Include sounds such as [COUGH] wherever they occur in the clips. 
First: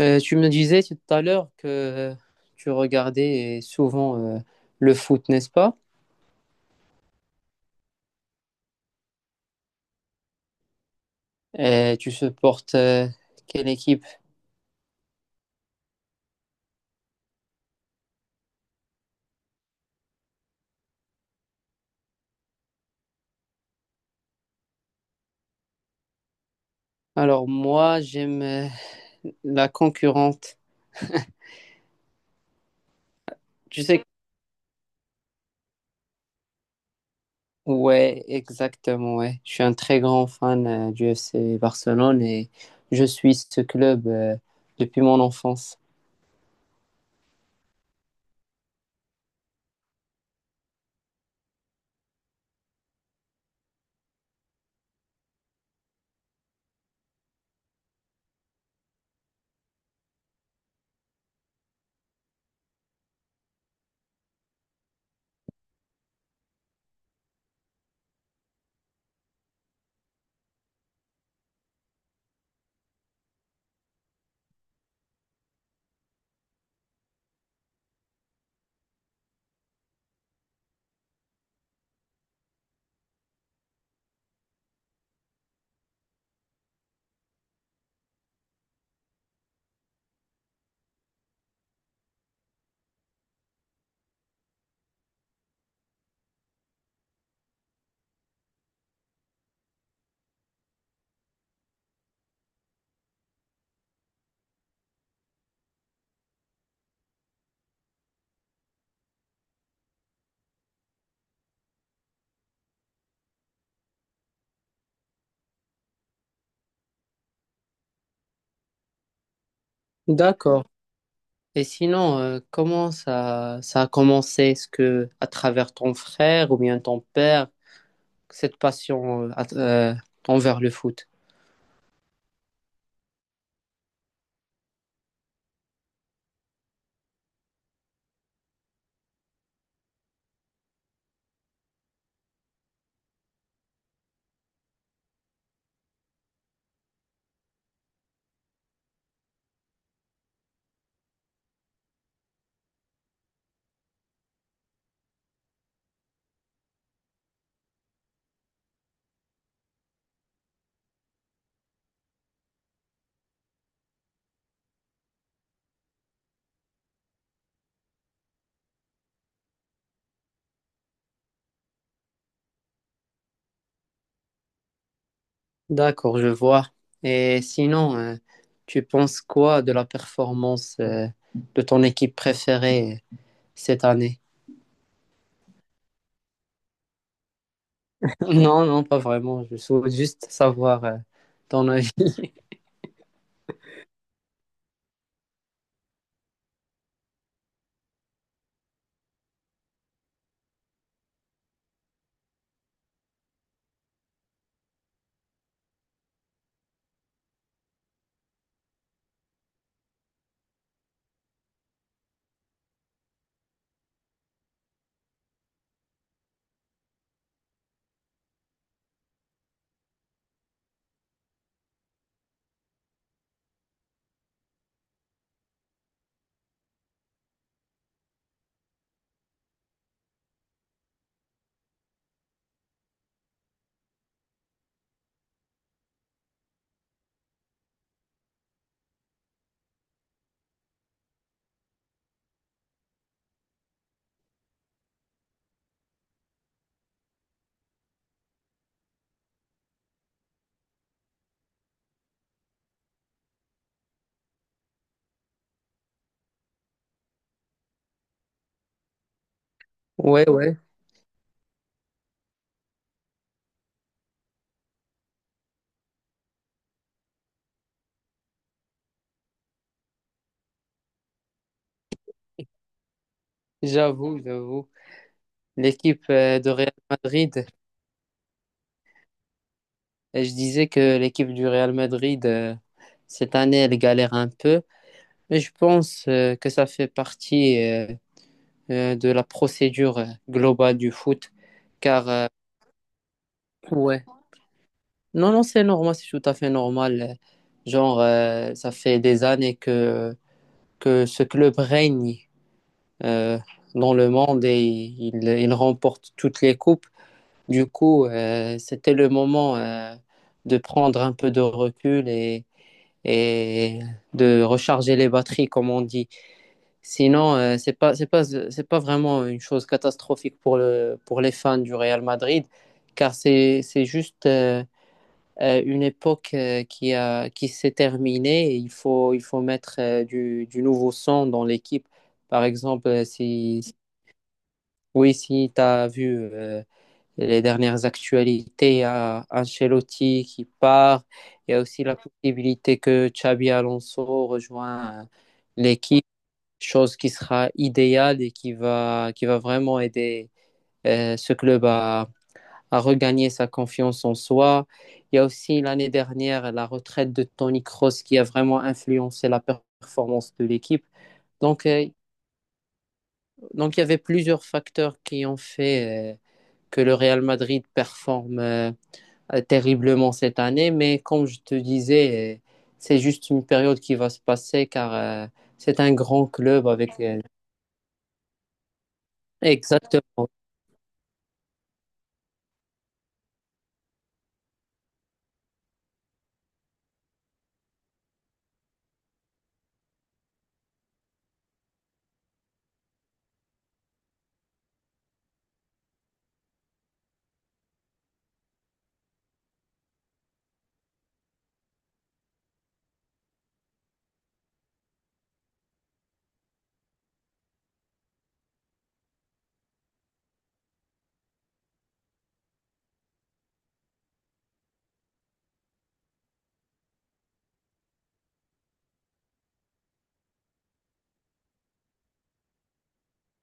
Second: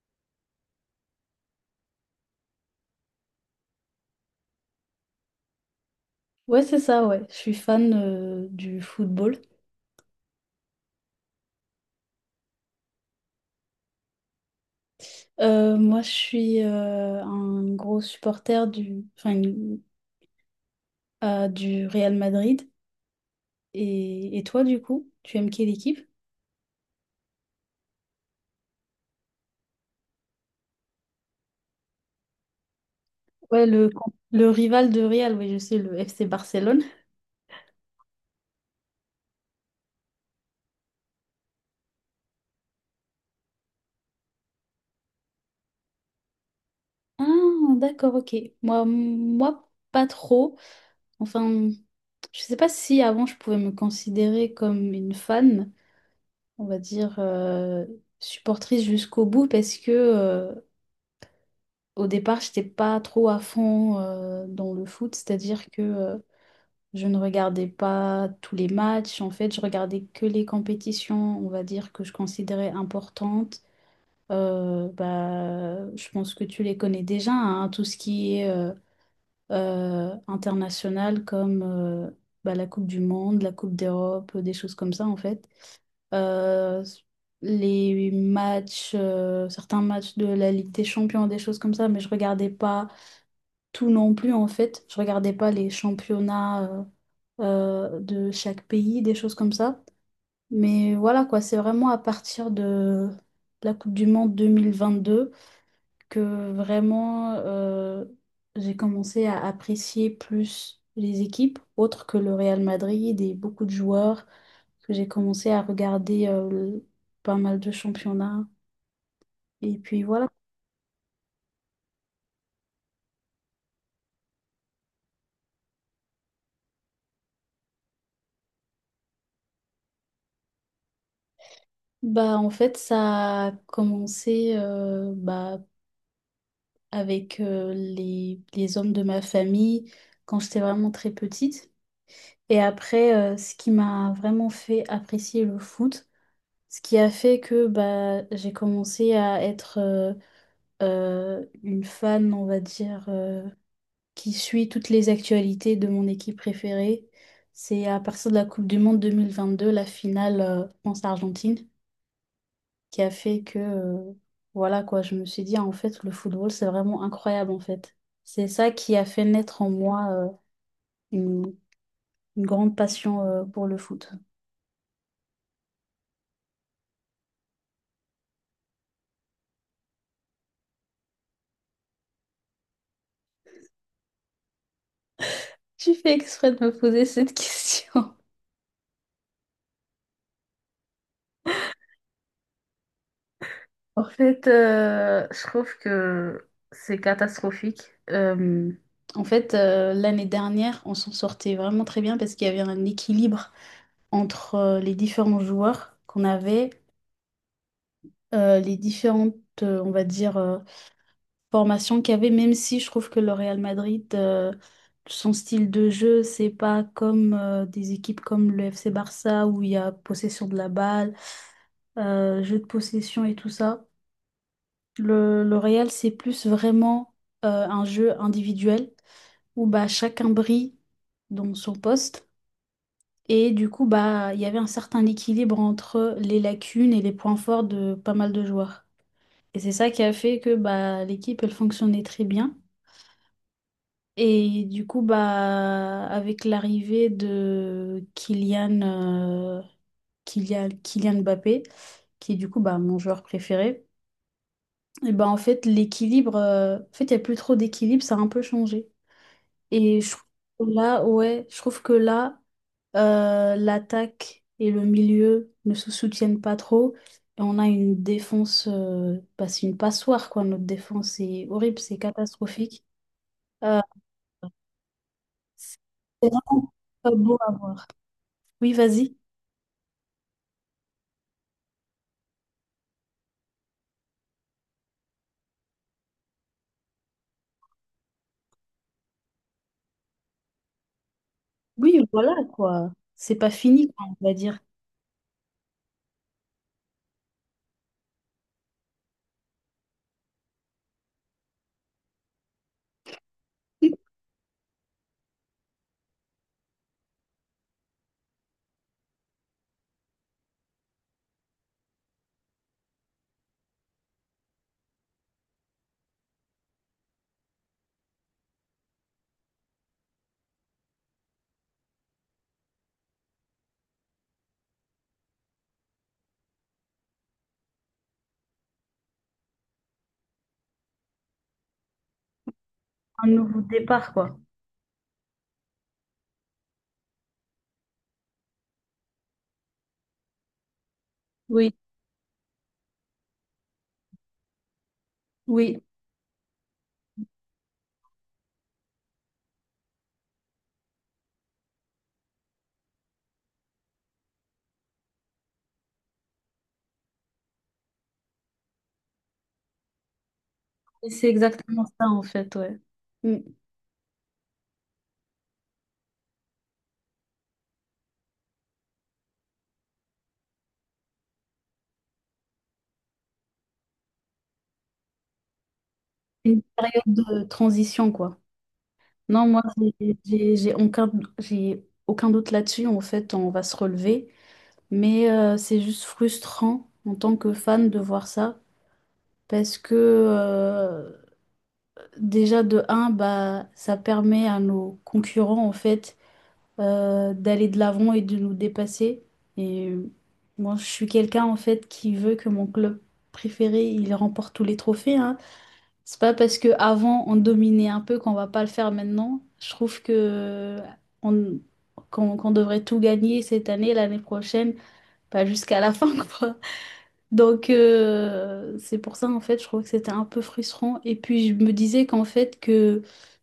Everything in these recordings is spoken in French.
Tu me disais tout à l'heure que tu regardais souvent le foot, n'est-ce pas? Ouais, c'est ça, ouais. Je suis fan du football. Et tu supportes quelle équipe? Moi, je suis un gros supporter du, enfin, du Real Madrid. Et toi, du coup, tu aimes quelle équipe? Alors moi, j'aime la concurrente. Ouais, Tu sais, le rival de Real, oui, je sais, le FC Barcelone. ouais, exactement, ouais. Je suis un très grand fan du FC Barcelone et je suis ce club depuis mon enfance. Ah, d'accord, ok. Moi, pas trop. Enfin, je sais pas si avant je pouvais me considérer comme une fan, on va dire supportrice jusqu'au bout, parce que au départ, j'étais pas trop à fond dans le foot, c'est-à-dire que je ne regardais pas tous les matchs. En fait, je regardais que les compétitions, on va dire, que je considérais importantes. Bah, je pense que tu les connais déjà, hein, tout ce qui est international comme bah, la Coupe du Monde, la Coupe d'Europe, des choses comme ça, en fait. Euh, les matchs, certains matchs de la Ligue des Champions, des choses comme ça, mais je regardais pas tout non plus en fait. Je regardais pas les championnats euh, de chaque pays, des choses comme ça. Mais voilà quoi, c'est vraiment à partir de la Coupe du Monde 2022 que vraiment j'ai commencé à apprécier plus les équipes autres que le Real Madrid et beaucoup de joueurs, que j'ai commencé à regarder pas mal de championnats. Et puis voilà. D'accord. Et sinon, comment ça, ça a commencé? Est-ce que à travers ton frère ou bien ton père? Cette passion envers le foot. Bah, en fait, ça a commencé bah, avec les hommes de ma famille quand j'étais vraiment très petite. Et après, ce qui m'a vraiment fait apprécier le foot, ce qui a fait que bah, j'ai commencé à être une fan, on va dire, qui suit toutes les actualités de mon équipe préférée. C'est à partir de la Coupe du Monde 2022, la finale France-Argentine qui a fait que, voilà quoi, je me suis dit, ah, en fait, le football, c'est vraiment incroyable, en fait. C'est ça qui a fait naître en moi, une, une grande passion, pour le foot. [LAUGHS] D'accord, je vois. Et sinon, tu penses quoi de la performance de ton équipe préférée cette année? [LAUGHS] Tu fais exprès de me poser cette [LAUGHS] question. Non, non, pas vraiment. Je souhaite juste savoir ton avis. [LAUGHS] En fait, je trouve que c'est catastrophique. Euh, En fait, l'année dernière, on s'en sortait vraiment très bien parce qu'il y avait un équilibre entre les différents joueurs qu'on avait, les différentes, on va dire, formation qu'il y avait, même si je trouve que le Real Madrid, son style de jeu, c'est pas comme des équipes comme le FC Barça où il y a possession de la balle, jeu de possession et tout ça. Le Real, c'est plus vraiment un jeu individuel où bah, chacun brille dans son poste. Et du coup, bah, il y avait un certain équilibre entre les lacunes et les points forts de pas mal de joueurs. Et c'est ça qui a fait que bah, l'équipe, elle fonctionnait très bien. Et du coup, bah, avec l'arrivée de Kylian, Kylian Mbappé, qui est du coup bah, mon joueur préféré, et bah en fait, l'équilibre, en fait, il n'y a plus trop d'équilibre, ça a un peu changé. Et je trouve Ouais, ouais, que là, ouais, je trouve que là, l'attaque et le milieu ne se soutiennent pas trop. Et on a une défense, bah, c'est une passoire, quoi. Notre défense, c'est horrible, c'est catastrophique. Euh, j'avoue, j'avoue. c'est L'équipe de Real vraiment pas beau Madrid, à voir. Oui, vas-y. et je disais que l'équipe du Real Madrid, cette année, elle galère un peu, mais je pense que ça fait partie de la procédure globale du foot. Oui, Car, voilà quoi. C'est pas fini, ouais, quoi, on va dire. non, non, c'est normal, c'est tout à fait normal. Genre, ça fait des années que ce club règne euh, dans le monde et il remporte toutes les coupes. Du coup, c'était le moment de prendre un peu de recul et de recharger les batteries, comme on dit. Sinon, c'est pas vraiment une chose catastrophique pour le, pour les fans du Real Madrid, car c'est juste une époque qui a, qui s'est terminée et il faut mettre du nouveau sang dans l'équipe. Par exemple, Un nouveau si, départ, quoi. oui, si tu as vu les dernières actualités, il y a Ancelotti qui part, il y a Oui, aussi la possibilité que Xabi Alonso rejoigne oui. l'équipe, chose qui sera idéale et qui va vraiment aider ce club à regagner sa confiance en soi. Il y a aussi l'année dernière la retraite de Toni Kroos qui a vraiment influencé la performance de l'équipe. Et c'est Donc, exactement euh, ça, en fait, ouais. Mm. donc il y avait plusieurs facteurs qui ont fait que le Real Madrid performe terriblement cette année. Mais comme je te disais, c'est juste une période qui va se passer car c'est un grand Une club avec période de transition, quoi. Non, moi, j'ai exactement. j'ai- j'ai aucun, j'ai aucun doute là-dessus. En fait, on va se relever. Mais c'est juste frustrant en tant que fan de voir ça parce que déjà de un, bah, ça permet à nos concurrents en fait d'aller de l'avant et de nous dépasser. Et moi, je suis quelqu'un en fait qui veut que mon club préféré il remporte tous les trophées. Hein. C'est pas parce que avant on dominait un peu qu'on va pas le faire maintenant. Je trouve que on, qu'on qu'on devrait tout gagner cette année, l'année prochaine, pas jusqu'à la fin [LAUGHS] quoi. Donc c'est pour ça en fait je trouve que c'était un peu frustrant et puis je me disais qu'en fait que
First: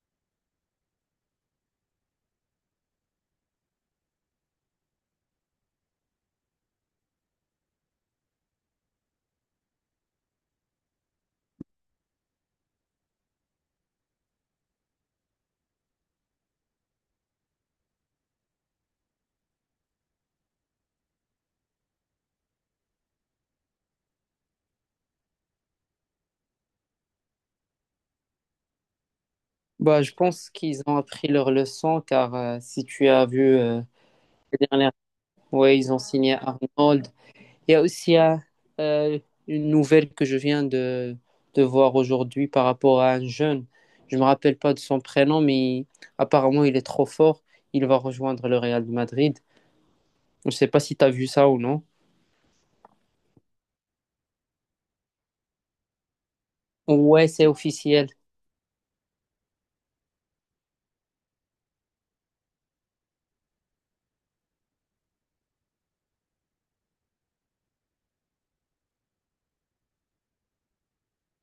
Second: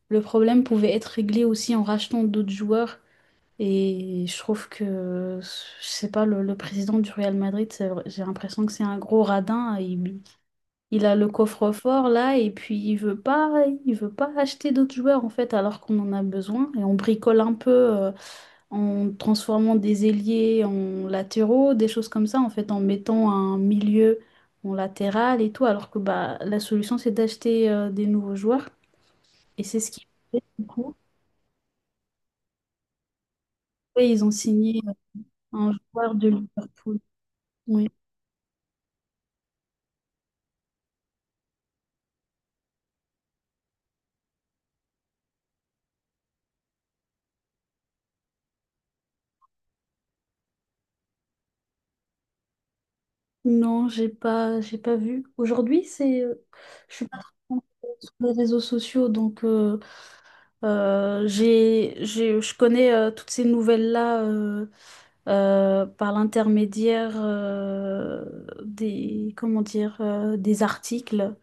le problème pouvait être réglé aussi en rachetant d'autres joueurs et je trouve que je sais pas le, le président du Real Madrid j'ai l'impression que c'est un gros radin il a le coffre-fort là et puis il veut pas acheter d'autres joueurs en fait alors qu'on en a besoin et on bricole un peu en transformant des ailiers en latéraux, des choses comme ça, en fait, en mettant un milieu en latéral et tout, alors que bah, la solution, c'est d'acheter des nouveaux joueurs. Et c'est ce Bah, qu'ils je ont fait, pense du qu'ils coup. ont appris leur leçon car si tu as vu Et ils ont les signé dernières, un ouais, ils ont joueur de signé Liverpool. Arnold. Il y a Oui. aussi euh, une nouvelle que je viens de voir aujourd'hui par rapport à un jeune. Je me rappelle pas de son prénom, mais apparemment il est trop fort. Il va rejoindre le Real de Madrid. Je ne sais pas si tu as vu ça ou non. Non, j'ai pas vu. Aujourd'hui, c'est, je suis pas Ouais, c'est trop officiel. sur les réseaux sociaux, donc je connais toutes ces nouvelles-là par l'intermédiaire des, comment dire, des articles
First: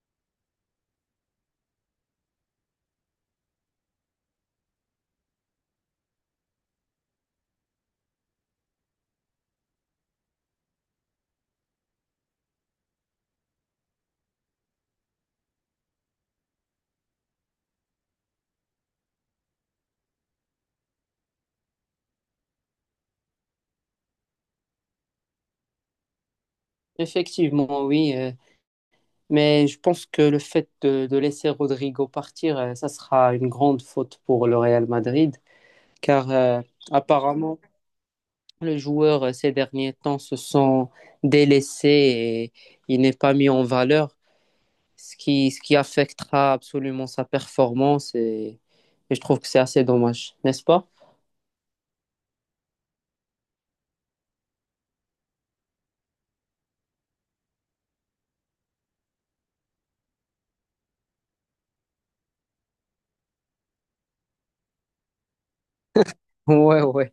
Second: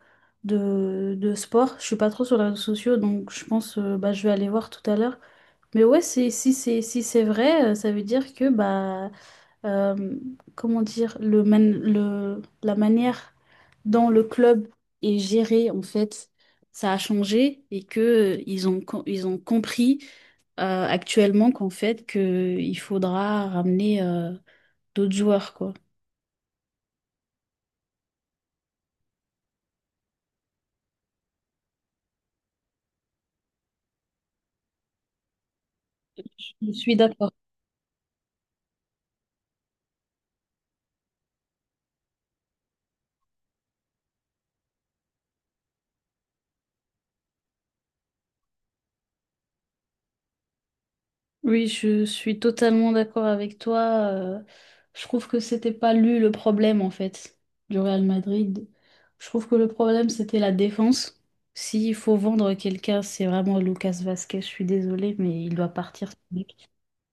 de sport. Je suis pas trop sur les réseaux sociaux, donc je pense bah, je vais aller voir tout à l'heure. Mais ouais, c'est, si c'est vrai, ça veut dire que bah euh, comment dire, la manière dont le club est géré, en fait, ça a changé et que ils ont compris actuellement qu'en fait, que il faudra ramener d'autres joueurs, quoi. Effectivement, oui. Mais je pense que le fait de laisser Rodrigo partir, ça sera une grande faute pour le Real Madrid. Car Je suis d'accord. apparemment le joueur ces derniers temps se sent délaissé et il n'est pas mis en valeur, ce qui affectera absolument sa performance et je trouve que c'est assez dommage, n'est-ce pas? Oui, je suis totalement d'accord avec toi. Je trouve que c'était pas lui le problème en fait du Real Madrid. Je trouve que le problème c'était la défense. S'il faut vendre quelqu'un, c'est vraiment Lucas Vasquez. Je suis désolée, mais il doit partir. Ce [LAUGHS] mec. Ouais, ouais.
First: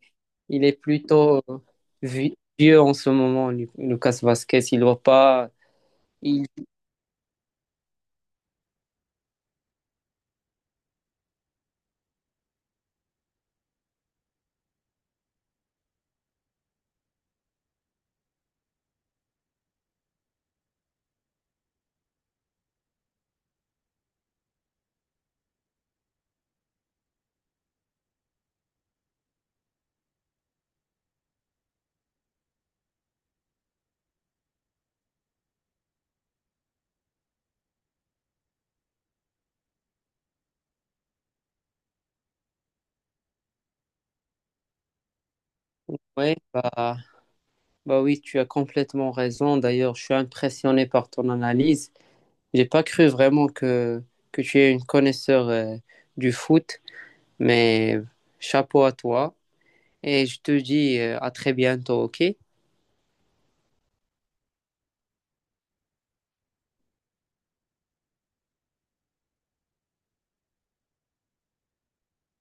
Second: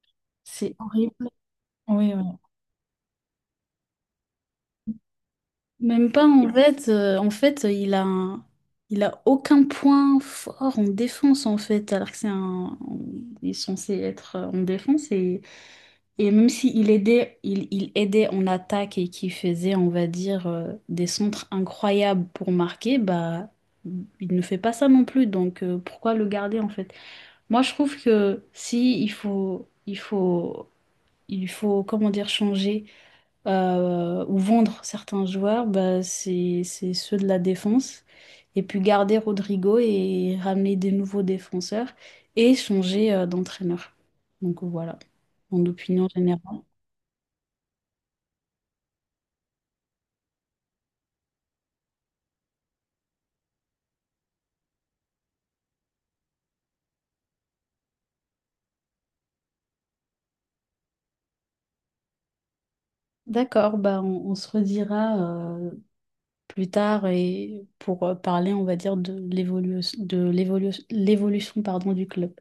Il est C'est horrible. plutôt Oui, oui. Vieux en ce moment, Lucas Vasquez. Il va pas. Même pas Il... en fait. En fait, il a aucun point fort en défense en fait, alors que c'est un, il est censé être en défense. Et même s'il aidait, il aidait en attaque et qui faisait, on va dire, des centres incroyables pour marquer, bah, il ne fait pas ça non plus. Donc, pourquoi le garder en fait? Moi, je trouve que si il faut, il faut, il faut, comment dire, changer ou vendre certains joueurs, bah, c'est ceux de la défense. Et puis garder Rodrigo et ramener des nouveaux défenseurs et changer d'entraîneur. Donc voilà, mon opinion Ouais, générale. bah, bah oui, tu as complètement raison. D'ailleurs, je suis impressionné par ton analyse. J'ai pas cru vraiment que tu es une connaisseur du foot, mais chapeau à toi. Et je te dis à très bientôt, ok? D'accord, bah on se redira euh, plus tard et pour parler, on va dire, de l'évolution de l'évolu- l'évolution pardon, du club.